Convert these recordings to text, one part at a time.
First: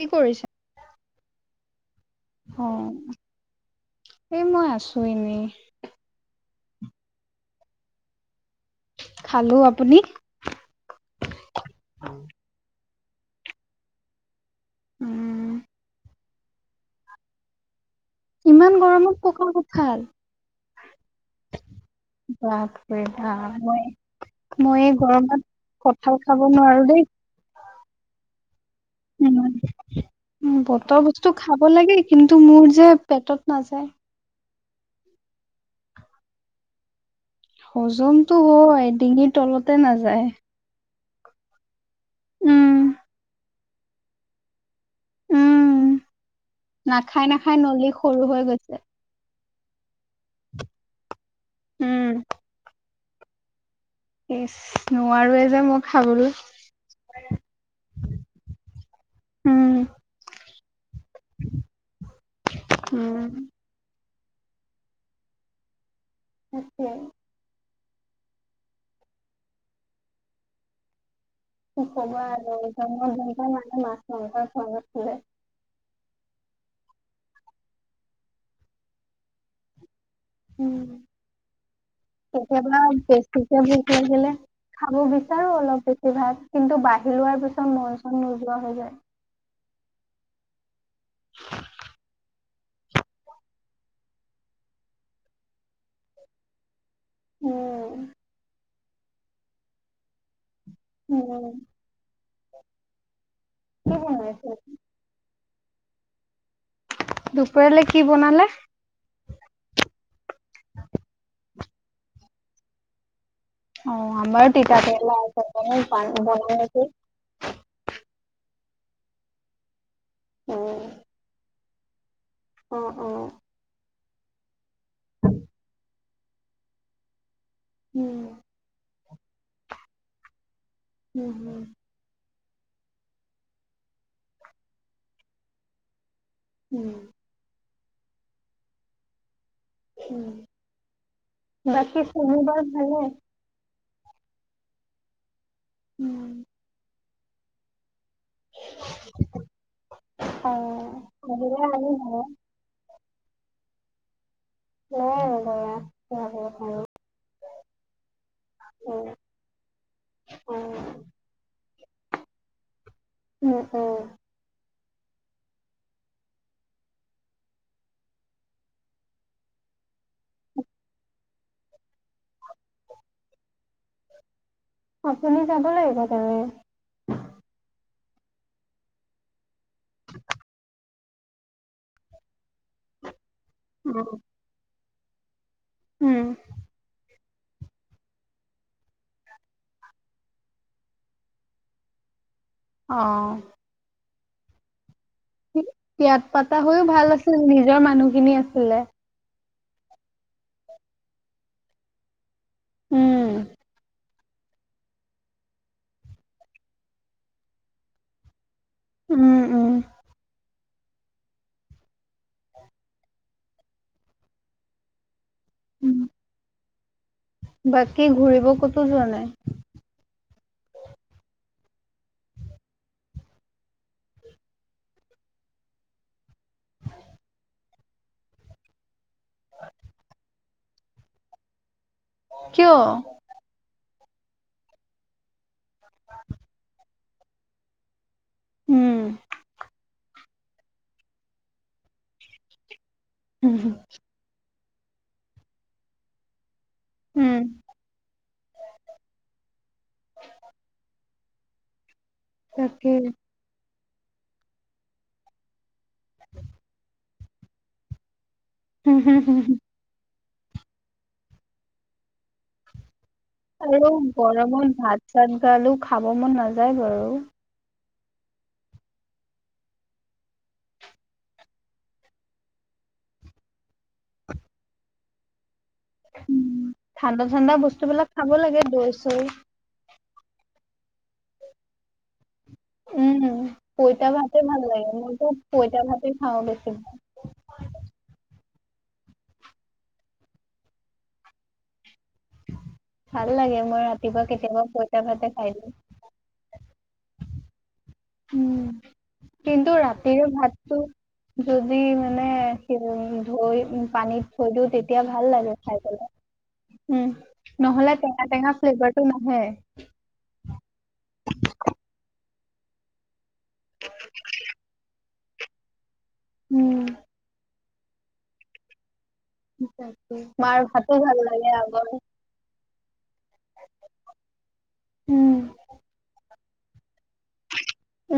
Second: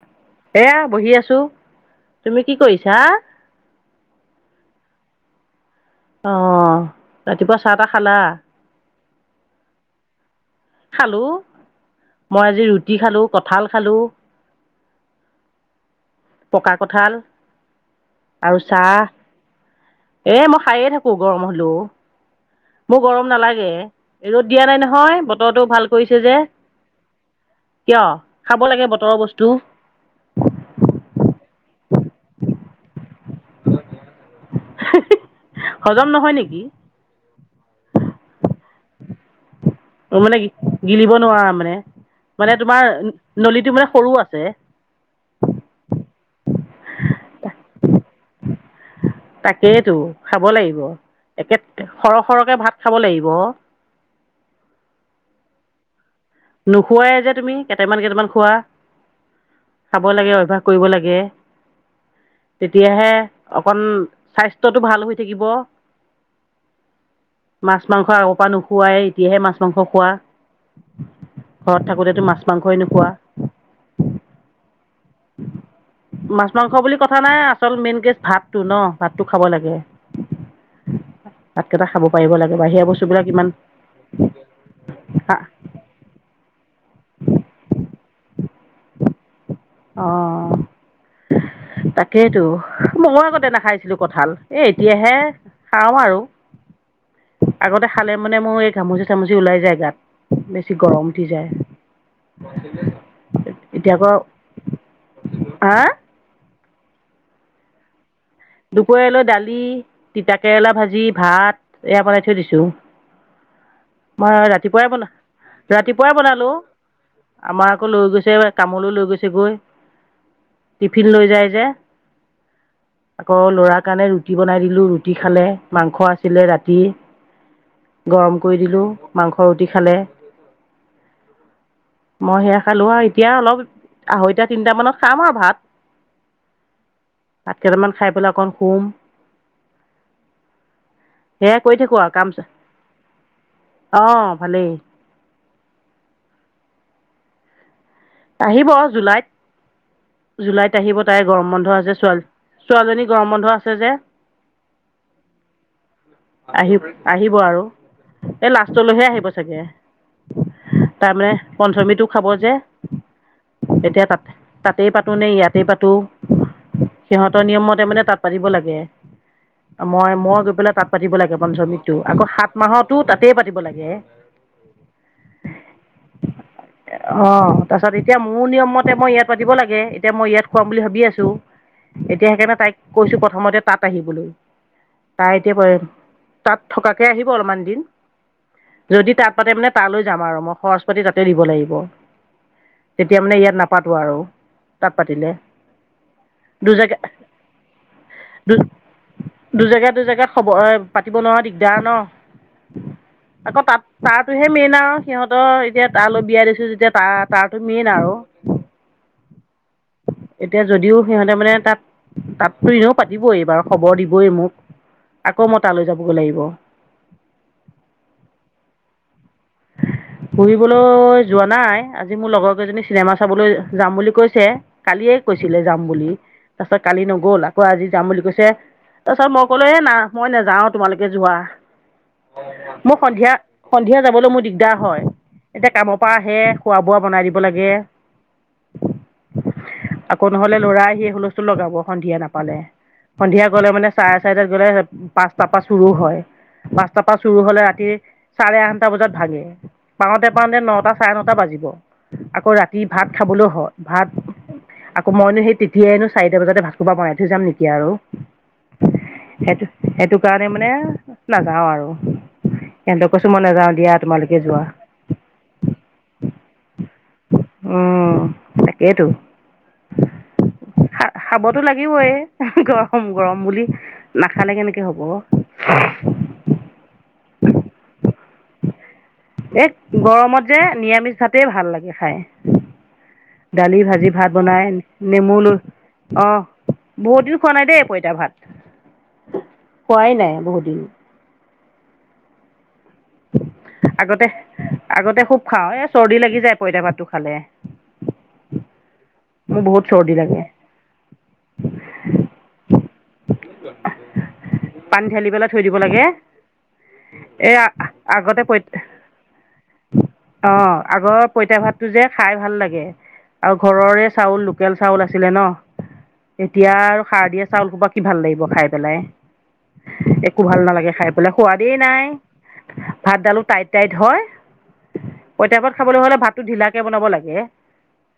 কি কৰিছে? এয়া বহি আছোঁ। তুমি কি অ কৰিছা এই মই আছো এনেই। অ ৰাতিপুৱা চাহ তাহ খালা। খালো আপুনি। খালোঁ মই আজি ৰুটি খালো কঁঠাল খালো। উম। পকা কঁঠাল। আৰু ইমান চাহ গৰমত পকা কঁঠাল এ মই খায়ে থাকো গৰম হলেও। মোৰ বাপৰে গৰম বাপ নালাগে মই ৰ'দ দিয়া মই নাই এই নহয় গৰমত বতৰটো ভাল কঁঠাল কৰিছে যে। খাব নোৱাৰো দেই কিয় খাব লাগে বতৰৰ বস্তু। টো খাব লাগে কিন্তু মোৰ যে পেটত নাযায়। হজম নহয় নেকি? হজমতো হয়। ডিঙি তলত- মানে গিলিব নোৱাৰা মানে মানে উম তোমাৰ নলীত- টো মানে সৰু আছে। খাই নলী সৰু হৈ গৈছে। তাকেই টো খাব লাগিব একে উম সৰহ সৰহকে ভাত খাব লাগিব। নোৱাৰোৱে যে মই খাবলৈ। নোখোৱাই যে তুমি কেইটামান - কেইটামান খোৱা। উম খাব লাগে অভ্যাস কৰিব লাগে। তেতিয়াহে উম অকণ- মান স্বাস্থ্যটো ভাল হৈ থাকিব। হয়। মাছ, মাংস আগৰ পৰাই নোখোৱাই এতিয়াহে মাছ, মাংস খোৱা। ঘৰত কি থাকোঁতেতো ক'বা মাছ মাংসই আৰু নোখোৱা মানে মাছ, মাংস খোৱা নাছিলো। মাছ মাংস বুলি কথা নাই আচল মেইন কে ভাতটো ন' ভাতটো খাব লাগে। উম'। ভাতকেইটা খাব পাৰিব লাগে কেতিয়াবা বাহিৰা বস্তুবিলাক ইমান বেছিকে ভোক লাগিলে খাব বিচাৰো অলপ বেছি সভাগ কিন্তু বাঢ়ি লোৱাৰ পিছত মন চন নোযোৱা হৈ যায়। অ তাকেইতো মৱো আগতে নাখাইছিলো। কঁঠাল এই এতিয়াহে খাওঁ আৰু আগতে উম, খালে মানে মোৰ এক। ঘামুচি চামুচি ওলাই যায় গাত বেছি গৰম উঠি যায়। উম, হ। আহ। দুপৰলৈ কি। বনালে? দুপৰলৈ দালি তিতাকেৰেলা ভাজি ভাত। এয়া পেলাই থৈ দিছো। অ আমাৰ তিতা কেৰেলা ৰাতিপুৱাই [unintelligible] বনাঙ বনালোঁ নেকি আমাৰ আকৌ লৈ গৈছে কামলৈ লৈ গৈছে গৈ উম, টিফিন লৈ যায় যে। অ', অ'। আকৌ ল'ৰাৰ কাৰণে ৰুটি বনাই দিলোঁ ৰুটি খালে মাংস আছিলে ৰাতি। উম, গৰম কৰি দিলো মাংস ৰুটি খালে। উম হম। মই সেয়া খালো আৰু এতিয়া অলপ আঢ়ৈটাীয়া তিনিটামানত খাম আৰু ভাত। উম ভাত কেইটামান খাই পেলাই অকণ শুম। উ সেয়াই কৰি বাকী চুনো বাৰ ভালে। আহ ভালেই। উম আহিব জুলাইত জুলাইত অ', আহিব তাই গৰম আহিলে বন্ধ আহিম আছে আৰু। ছোৱালী ছোৱালীজনী। গৰম বন্ধ আছে যে। উ আহি আহিব আৰু। এই লাষ্টলৈহে আহিব চাগে অ তাৰমানানে পঞ্চমীটো খাব যে। উম উ। এতিয়া তাত তাতেই পাতো নে ইয়াতেই পাতো সিহঁতৰ নিয়মতে মানে তাত পাতিব লাগে। মই - মই গৈ পেলাই তাত পাতিব লাগে পঞ্চমিকটো আকৌ সাত। মাহতো তাতেই পাতিব লাগে। আপুনি লাগিব তে। অঁ তাৰপাছত এতিয়া মোৰ নিয়ম মতে মই ইয়াত পাতিব লাগে এতিয়া মই ইয়াত খুৱাম বুলি ভাবি আছো। এতিয়া সেইকাৰণে তাইক কৈছো ক। প্ৰথমতে তাত উম আহিবলৈ তাই এতিয়া উম তাত থকাকে আহিব। গৰমানমান দিন। যদি তাত পাতে মানে তালৈ যাম আৰু মই খৰচ পাতি তাতে দিব লাগিব। অ তেতিয়া মানে ইয়াত নাপাতো আৰু তাত। পাতিলে ইয়াত পাতা হৈও দুজেগা ভাল আছিলে নিজৰ মানুহখিনি দু আছিলে। দুজেগা দুজেগাত খবৰ এ পাতিব নোৱাৰা দিগদাৰ ন উম আকৌ তাত। তাতোহে মেইন আৰু সিহঁতৰ এতিয়া তালৈ বিয়া দিছো যেতিয়া তাৰ তাতো মেইন আৰু। উম উম। এতিয়া যদিও সিহঁতে মানে তাত তাত এনেও পাতিবই বাৰু খবৰ দিবই মোক। আকৌ মই তালৈ যাবগৈ লাগিব। বাকী ঘূৰিব ক'তো যোৱা নাই। ফুৰিবলৈ যোৱা নাই আজি মোৰ লগৰ কেইজনী চিনেমা চাবলৈ যাম বুলি কৈছে কালিয়েই। কৈছিলে যাম বুলি তাৰপিছত কালি নগল আকৌ আজি যাম বুলি কৈছে। তাৰপিছত মই ক'লো এ না মই নাযাও তোমালোকে যোৱা। কিয়? মোৰ সন্ধিয়া সন্ধিয়া যাবলৈ মোৰ। দিগদাৰ হয় এতিয়া কামৰ পৰা আহে খোৱা বোৱা বনাই দিব লাগে। উম। আকৌ নহলে ল'ৰাই সি হুলস্থটো লগাব সন্ধিয়া নাপালে সন্ধিয়া গলে মানে চাৰে চাৰিতা। গলে পাঁচটাৰ পা চুৰো হয় পাঁচটাৰ পা চুৰো উম হলে ৰাতি চাৰে আঠটা বজাত। পাওঁতে পাওঁতে নটা চাৰে নটা বাজিব আকৌ ৰাতি তাকে ভাত খাবলৈও হয়। ভাত আকৌ মইনো সেই তেতিয়াই নো চাৰিটা বজাতে ভাত খোপা বনাই থৈ যাম নেকি আৰু। উম হুম হুম হম। সেইটো সেইটো কাৰণে মানে নাযাওঁ আৰু এহতক কৈছো মই নাযাও আৰু দিয়া। তোমালোকে যোৱা গৰমত ভাত চাত গালো খাব মন নাযায় বাৰু। অ তাকেইতো। খাবতো লাগিবই গৰম গৰম বুলি নাখালে কেনেকে হ'ব। উ ঠাণ্ডা ঠাণ্ডা বস্তুবিলাক খাব লাগে দৈ চৈ। এই গৰমত যে নিৰামিষ ভাতেই ভাল লাগে খাই। উম। দালি পইতা ভাজি ভাত ভাতে ভাল বনাই লাগে মইতো নেমু ল পইতা ভাতে অ খাওঁ বেছি। বহুত দিন খোৱা নাই দেই পইতা ভাত। খোৱাই নাই বহুত দিন। [unintelligible] লাগে মই ৰাতিপুৱা আগতে কেতিয়াবা পইতা আগতে ভাতে খুব খাই খাওঁ দিওঁ এ চৰ্দি লাগি যায় পঁইতা ভাতটো খালে। উম মোৰ কিন্তু বহুত চৰ্দি ৰাতিৰে লাগে ভাতটো যদি মানে। উম ধুই পানীত থৈ দিওঁ তেতিয়া পানী ভাল ঢালি পেলাই লাগে থৈ দিব খাই পেলে। উম এই নহ'লে টেঙা টেঙা ফ্লেভাৰটো নাহে। অ আগৰ পইতা ভাতটো যে। খাই ভাল লাগে আৰু ঘৰৰে চাউল লোকেল চাউল আছিলে ন। এতিয়া উম, আৰু সাৰ দিয়া চাউল হোপা কি ভাল লাগিব খাই পেলাই তাকে। একো মাৰ ভাল নালাগে ভাতো খাই ভাল পেলাই লাগে সোৱাদেই আগৰ নাই ভাতডালো টাইট টাইট হয় উম পঁইতাপাত খাবলৈ হ'লে ভাতটো ঢিলাকৈ বনাব লাগে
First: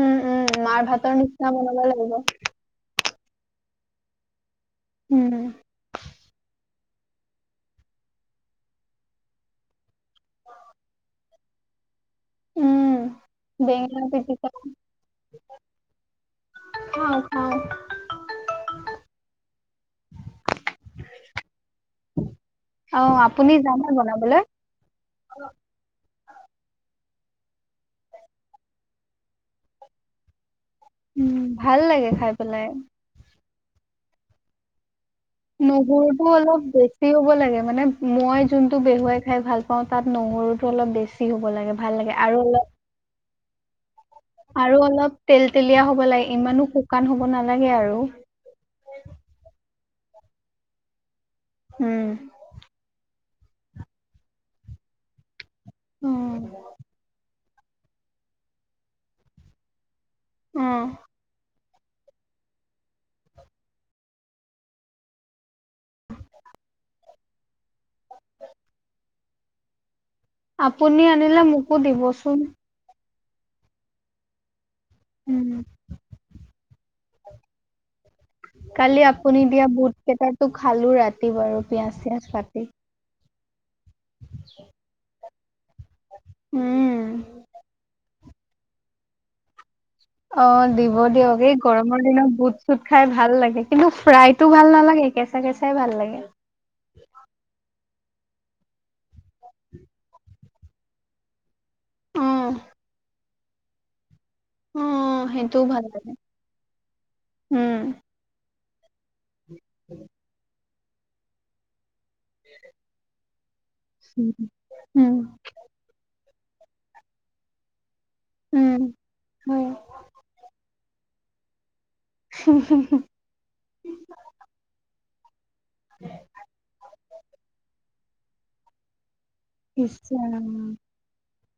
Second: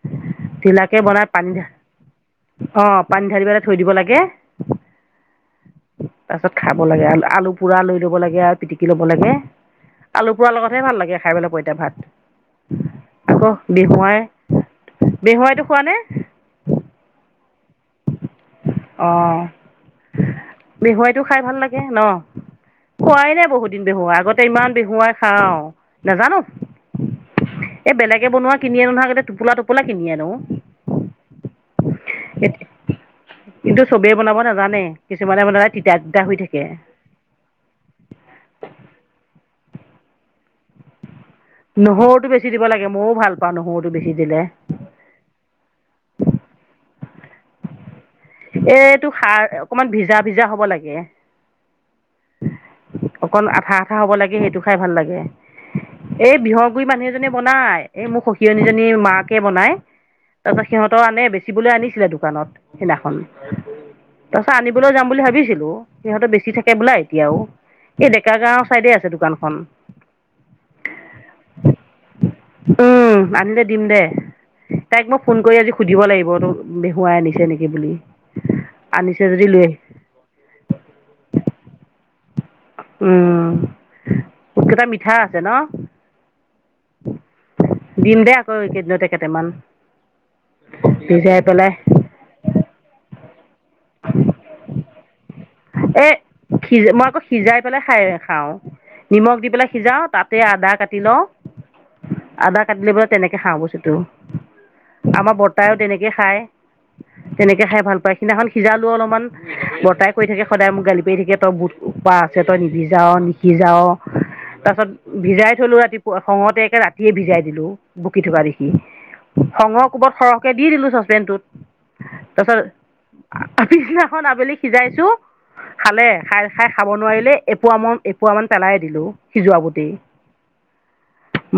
উম উম, মাৰ ঢ়িলাকে ভাতৰ বনাই নিচিনা পানী বনাব লাগিব অ পানী ঢালি পেলাই থৈ দিব লাগে উম তাৰ পাছত খাব লাগে আলু পুৰা লৈ ল'ব লাগে আৰু পিটিকি ল'ব লাগে আলু পুৰা লগতহে ভাল লাগে খাই পেলাই পইতা ভাত উম, আকৌ বেঙেনা বিহুৱাই পিটিকা বিহুৱাইটো খোৱা নে অ ক অ বিহুৱাইটো খাই ভাল লাগে ন অ খোৱাই নাই আপুনি বহুত দিন জানে বিহুৱাই আগতে বনাবলৈ ইমান বিহুৱাই খাওঁ নাজানো এই বেলেগে বনোৱা কিনি আনো আগতে টোপোলা টোপো কিনি আনো উম ভাল লাগে খাই পেলাই কিন্তু চবেই বনাব নাজানে কিছুমানে বনালে তিতা তিতা নহৰুটো হৈ অলপ থাকে বেছি হ'ব লাগে মানে মই যোনটো বেহুৱাই খাই ভাল অ তাত নহৰুটো অলপ বেছি হ'ব লাগ ভাল লাগে নহৰুটো আৰু বেছি দিব লাগে ময়ো ভাল পাওঁ নহৰুটো বেছি দিলে অলপ আৰু অলপ তেল তেলীয়া হ'ব লাগে ইমানো শুকান হ'ব নালাগে আৰু এইটো সাৰ অকমান ভিজা ভিজা হ'ব লাগে উম অকন আঠা আঠা হব লাগে সেইটো খাই ভাল লাগে অ এই বিহৰগুৰি মানুহ এজনে [unintelligible] বনাই এই মোক সখিয়নীজনী মাকে বনাই তাৰপিছত অ', সিহঁতৰ আনে বেছি বিকিবলৈ আনিছিলে দোকানত সিদিনাখন তাৰ পিছত আনিবলৈ যাম বুলি ভাবিছিলো সিহঁতেৰ বেছি থাকে বোলা এতিয়াও এই ডেকা গাঁওৰ চাইডে আছে দোকানখন [unintelligible] আপুনি আনিলে মোকো দিবচোন উম আনিলে দিম দে তাইক মই ফোন উম কৰি আজি সুধিব লাগিব ত বেহুৱাই আনিছে নেকি বুলি [unintelligible] কালি আনিছে আপুনি যদি লৈ দিয়া আহি বুট কেইটাটো খালো ৰাতি বাৰু পিয়াজ চিয়াজ পাতি [unintelligible] বোত কেটা মিঠা আছে ন উম দিম দে আকৌ এইকেইদিনতে কেইটামান অ দিব সিজাই দিয়ক এই পেলাই গৰমৰ দিনত বুট চুট খাই ভাল লাগে কিন্তু ফ্ৰাইতটো ভাল নালাগে একেচা [unintelligible] এ সিজ মই আকৌ সিজাই পেলাই খাই খাওঁ নিমখ দি পেলাই সিজাওঁ তাতে আদা কাটি লওঁ অ [unintelligible] আদা কাটিলে বলে তেনেকে খাওঁ বস্তুটো অ আমাৰ সেইটোও বৰ্তাইও ভাল তেনেকে লাগে খায় তেনেকে খাই উম ভাল পায় সিদিনাখন সিজালো অলপমান বৰ্তাই কৰি থাকে সদায় মোক গালি পাৰি থাকে তই বহুত উপাহ আছে তই নিহিজাও [unintelligible] সিজাওঁ উম, তাৰপাছত ভিজাই থলোঁ ৰাতিপুৱা খঙতে একে ৰাতিয়ে ভিজাই দিলোঁ [unintelligible] বুকি থকা দেখি উম, হয়। খঙৰ কোবত সৰহকে দি দিলো ছাচপেনডটোত [unintelligible] তাৰ পাছত পিছনাদিনাখন আবেলি সিজাইছো খালে খাই খাই খাব নোৱাৰিলে এপোৱা ম এপোৱা মান পেলাই দিলো সিজোৱা বুটেই নিশ্চয়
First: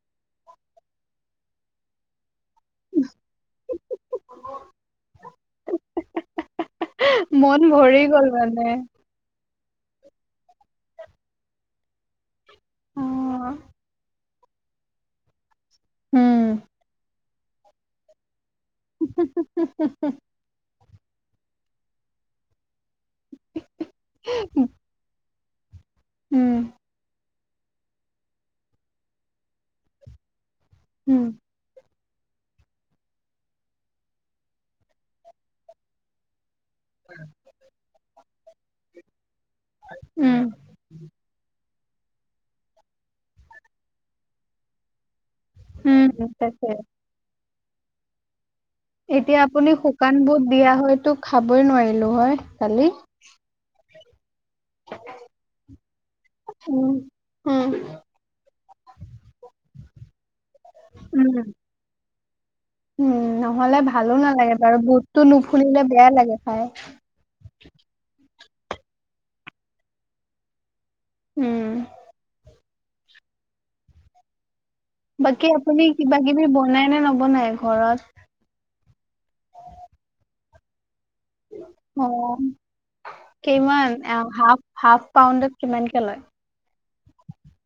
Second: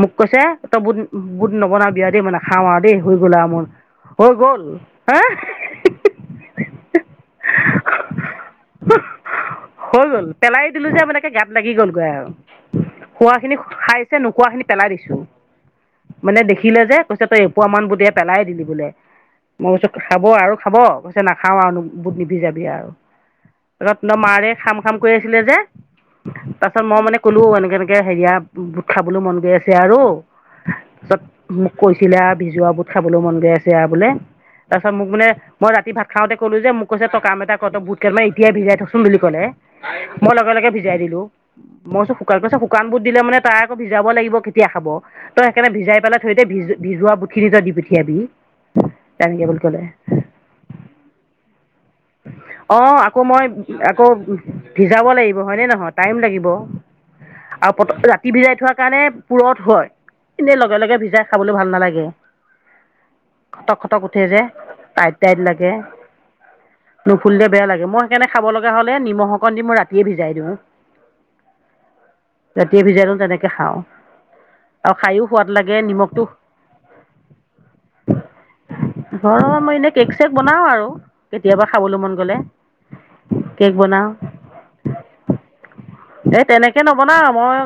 মোক কৈছে তই বুধ বুট নবনাবি আউ দেই মানে নাখাও খাৱা দেই হৈ গ'ল মোৰ হৈ গ'ল হা মন ভৰি গল মানে হৈ গ'ল পেলাই দিলো যে মানেকে গাত লাগি গ'লগৈ আৰু [unintelligible] খোৱা অ'। খিনি খাইছে নোখোৱা খিনি পেলাই দিছো মানে উম দেখিলে যে কৈছে তই এপোৱা মান বুট দিয়ে পেলাই দিলি বোলে মই কৈছো খাব আৰু খাব [unintelligible] কৈছে নাখাও আৰু বহুত নিবি যাবি আৰু [unintelligible] মাৰে খাম খাম কৰি আছিলে যে উম তাৰপাছত মই মানে ক'লো এনেকে এনেকে হেৰিয়া বুট খাবলৈ মন গৈ আছে আৰু তাৰপিছত উম মোক কৈছে চিলা ভিজোৱা বুত খাবলৈও মন গৈ আছে আৰু বোলে তাৰপাছত মোক মানে মই ৰাতি ভাত খাওঁতে ক'লো যে মোক কৈ টকাম এটা ক ত বুক কট ম এতিয়া ভিজাই থাকচ বুলি কলে মই উম লগে লগে ভিজাই দিলো। মই শুকান পিছত শুকান বুত দিলে মানে তাই আকৌ ভিজাব লাগিব কেতিয়া খাব তই সেইকাৰণে ভজাই উম, পাই থয় দে ভিজ তাকে। ভজোৱা বুট খিনি তই দি পঠিয়াবি এতিয়া তেনেকে বুলি আপুনি ক'লে শুকান বোৰ দিয়া হয়তো খাবই নোৱাৰিলো হয় কালি। অঁ আকৌ মই আকৌ ভিজাব লাগিব হয়নে নহয় টাইম লাগিব উম উম। আৰু প ৰাতি ভিজাই থোৱা কাৰণে পুৰত হয় এনেই লগে লগে ভিজাই উম খাবলৈ ভাল নালাগে। উম খটক নহ'লে খটক ভালো উঠে যে নালাগে বাৰু টাইট বোততো টাইট লাগে নুফুলিলে বেয়াই লাগে খাই নুফুলিলে বেয়া লাগে মই সেইকাৰণে খাব লগা হ'লে নিমখ অকণ দি মই ৰাতিয়ে ভিজাই দিওঁ উম ৰাতিয়ে ভিজাই লওঁ তেনেকে খাওঁ আৰু খায়ো বাকী সোৱাদ লাগে আপুনি কিবা নিমখটো কিবি বনাই নে নবনায় ঘৰত ঘৰৰ মই এনে কেক চেক বনাওঁ আৰু কেতিয়াবা খাবলৈ মন গ'লে অঁ কেক কিমান বনাওঁ হাফ হাফ পাউণ্ডত কিমানকে লয় এই তেনেকে নবনাওঁ মই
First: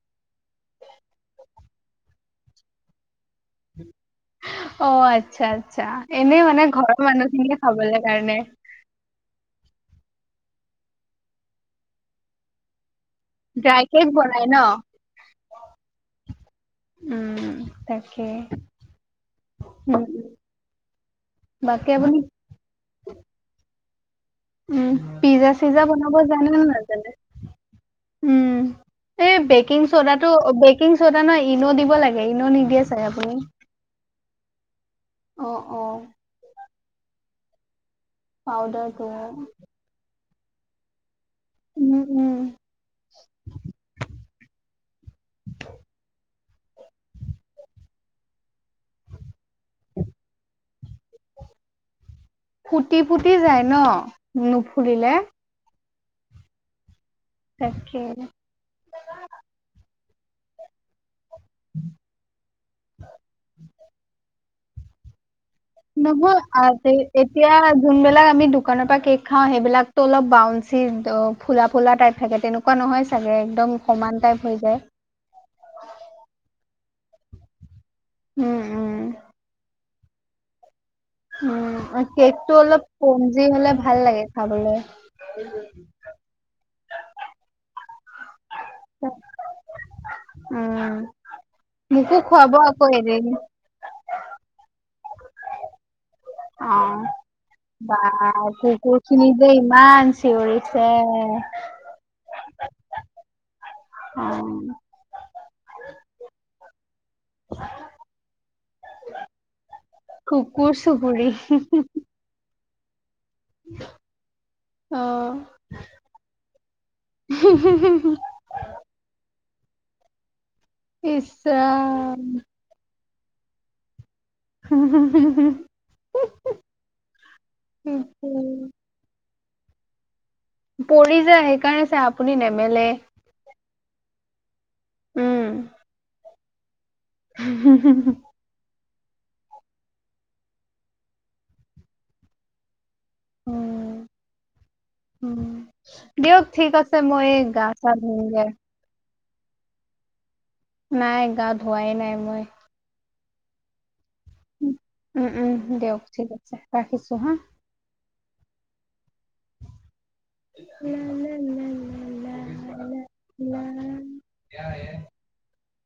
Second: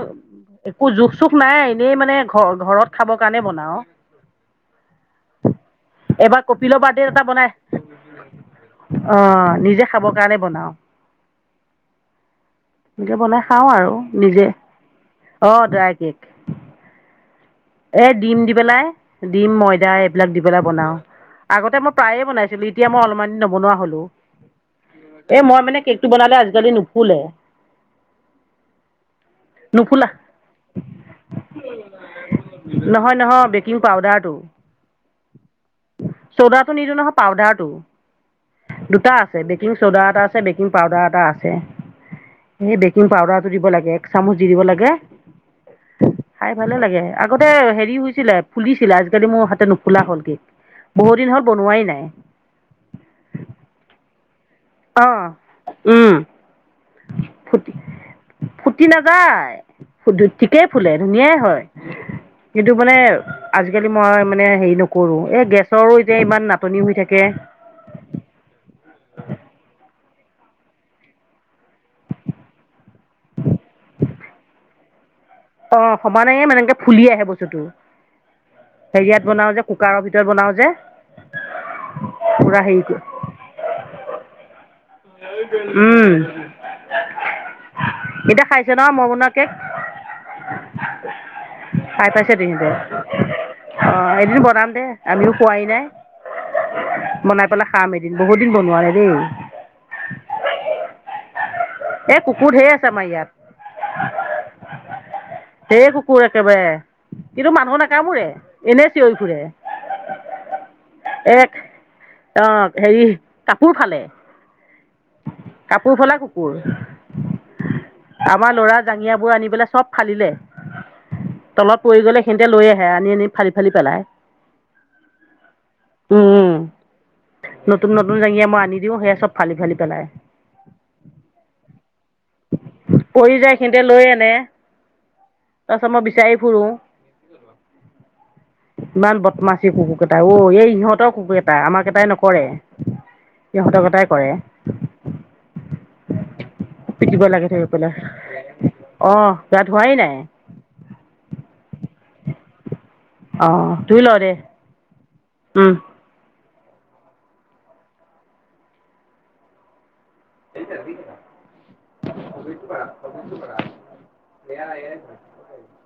একো জোখ চোখ নাই এনেই মানে ঘ ঘৰত খাবৰ কাৰণে বনাওঁ অঁ আচ্ছা আচ্ছা এনে এবাৰ মানে কপিলৰ ঘৰৰ মানুহখিনিকে খাবলে কাৰণে আহ নিজে খাব কাৰণে বনাওঁ এনেকে বনাই খাঁও ড্ৰাই আৰু কেক বনাই নিজে ন আহ ড্ৰাই কেক উম এ তাকে ডিম দি পেলাই ডিম ময়দা উম এইবিলাক দি পেলাই বনাওঁ আগতে বাকী মই আপুনি প্ৰায়ে বনাইছিলো এতিয়া মই অলপমান দিন নবনোৱা হলো। উম এ পিজ্জা মই মানে চিজ্জা কেকটো বনাব বনালে জানে নে আজিকালি নাজানে নুফুলে উম এই বেকিং নুফুলা চ'দাটো বেকিং চ'দা নহয় ইন দিব লাগে ইন নি নহয় নহয় বেকিং পাউদাৰটো অ অ চ'ডাত নিদি নহয় পাউদাৰ টো পাউদাৰটো দুটা আছে বেকিং চ'দা এটা আছে বেকিং পাউদাৰ এটা আছে উম উম এই বেকিং পাউদাৰটো দিব লাগে এক চামুচ দি দিব লাগে খাই ভালে লাগে আগতে হেৰি হৈছিলে ফুলিছিলে আজিকালি মোৰ হ নুফুলা হ'ল কেক বহু দিন হ'ল বনোৱাই নাই উ অ নুফুলিলে উম ফুট তাকে ফুটি নাযায় ঠিকেই ফুলে ধুনীয়াই হয় কিন্তু মানে আজিকালি মই মানে হেৰি নকৰো এ গেছ নহয় আঁ এতিয়া যোনবিলাক আমি দোকানৰ পৰা কেক খাওঁ সেইবিলাক টো অলপ বাউন্ঞ্চি ফুলা ফুলা টাইপ থাকে তেনেকুৱা নহয় চাগে একদম সমান টাইপ হৈ যায় অঁ সমানে মানেকে ফুলি আহে বস্তুতটো উম উম হেয়াত বনাও যে কুকাৰৰ ভিতৰত বনাওঁ যে। উম কেকটো পূৰা হেৰি অলপ কৰি কম্জি হলে ভাল লাগে খাবলৈ উম এতিয়া খাই কেনেকুৱা মই বনোৱা কেক। উম খাই মোকোকো পাইছে খুৱাব তেহেঁতে আকৌ এদিন অঁ এদিন বনাম দে আমিওঁ খোৱাই নাই অ বনাই পেলাই খাম বা এদিন বহুত দিন বনোৱা নাই কুকুৰ দেই খিনি যে ইমান চিঞৰিছে এই কুকুৰ ঢেৰ আছে আমাৰ ইয়াত উম ধেই কুকুৰ আছে একেবাৰে কিন্তু মানুহ নাকামোৰে এনে চিঞৰি ফুৰে। কুকুৰ চুবুৰী এক হি হি হি। অ' হেৰি কাপোৰ ফালে। অ কাপোৰ ফালা কুকুৰ, আমাৰ লৰা জাঙিয়া বোৰ আনিবলৈ চব ফালিলে, ইচ তলত পৰি গ'লে ৰাম সেইখিনিতে লৈ আহে আনি আনি ফালি ফালি পেলায়। হু হু হু হু হু হু। উম, নতুন নতুন জাঙিয়া মই আনি দিওঁ সেয়া চব ফালি ফালি পেলায়। পৰি যায় সেইকাৰণে চাই আপুনি নেমেলে। পৰি যায় সিহঁতে লৈ আনে, তাৰ পিছত মই বিচাৰি ফুৰো। উম হু হু হু। ইমান বদমাচী কুকুৰকেইটা অ, এই সিহঁতৰ কুকুৰ কেইটা আমাক কেইটাই নকৰে। সিঁহতৰ উম, কেইটাই কৰে। উম দিয়ক ঠিক আছে মই এই গা চা ধুওগে। অঁ গা ধুৱাই নাই? নাই গা ধোৱাই নাই মই। অ। ধুই ল দে উম উম দিয়ক ঠিক আছে ৰাখিছো হা। লা লা লা লা লা লা লা। [unintelligible]